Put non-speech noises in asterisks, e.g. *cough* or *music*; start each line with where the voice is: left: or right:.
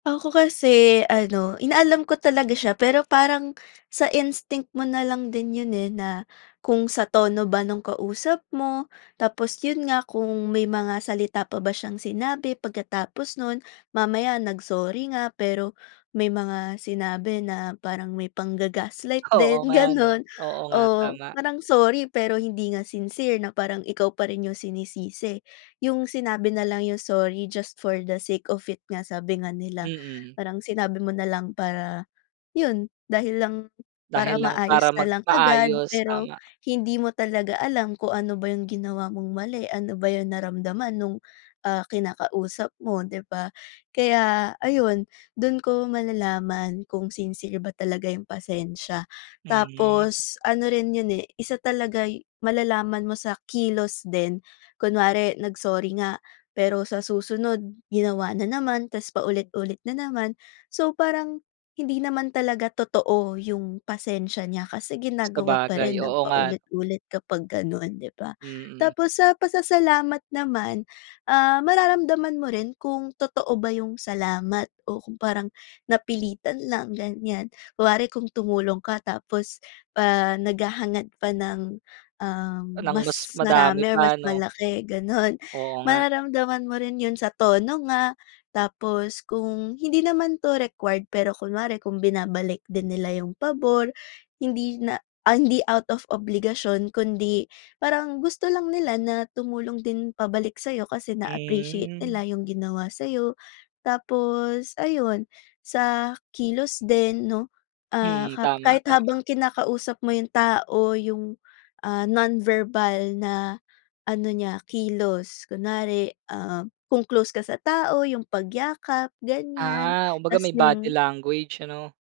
left: Ako kasi ano, inaalam ko talaga siya. Pero parang *gasps* sa instinct mo na lang din 'yon, eh, na kung sa tono ba no'ng kausap mo. Tapos 'yon nga kung may mga salita pa ba siyang sinabi pagkatapos no'n. Mamaya nag-sorry nga, pero may mga sinabi na parang may pangga-gaslight
right: Oo
left: din,
right: nga, 'no?
left: gano'n.
right: Oo nga,
left: oo.
right: tama.
left: Parang sorry, pero hindi nga sincere na parang ikaw pa rin 'yong sinisisi. 'Yong sinabi na lang 'yong sorry just for the sake of it nga, sabi nga nila. *gasps*
right: Mm.
left: Parang sinabi mo na lang para 'yon, dahil lang para
right: Dahil lang para
left: maayos na lang agad.
right: magpaayos,
left: Pero
right: tama.
left: hindi mo talaga alam kung ano ba 'yong ginawa mong mali? Ano ba 'yong naramdaman no'ng, ah, kinakausap mo, di ba? Kaya ayun, do'n ko malalaman kung sincere ba talaga 'yong pasensya. *gasps*
right: Mhm.
left: Tapos ano rin 'yon, eh, isa talaga'y malalaman mo sa kilos din. Kunwari, nag-sorry nga, pero sa susunod ginawa na naman, tapos paulit-ulit na naman. So, parang hindi naman talaga totoo 'yong pasensya niya. Kasi ginagawa pa
right: Sabagay,
left: rin ng
right: oo nga.
left: paulit-ulit kapag ganoon, di ba?
right: Mm.
left: Tapos, sa pasasalamat naman, ah, mararamdaman mo rin kung totoo ba 'yong salamat o kung parang napilitan lang, ganyan. Kunwari kung tumulong ka tapos, ah, naghahangad pa ng, um,
right: Nang mas
left: mas
right: madami
left: marami o mas
right: pa, 'no?
left: malaki, gano'n.
right: Oo nga.
left: Mararamdaman mo rin 'yon sa tono nga, tapos kung hindi naman 'to required. Pero kunwari kung binabalik din nila 'yong pabor, *gasps* hindi na ay, hindi na out of obligasyon kundi parang gusto lang nila na tumulong din pabalik sa'yo, kasi na-appreciate
right: Mhm.
left: nila 'yong ginawa sa'yo. Tapos ayun, sa kilos din, 'no? Ah,
right: Mm,
left: kap
right: tama,
left: kahit
right: tama.
left: habang kinakausap mo 'yong tao, 'yong, ah, non-verbal na ano niya, kilos. Kunwari, ah, kung close ka sa tao, 'yong pagyakap, ganyan.
right: Ah, kumbaga
left: Tapos
right: may body
left: 'yong
right: language, ano?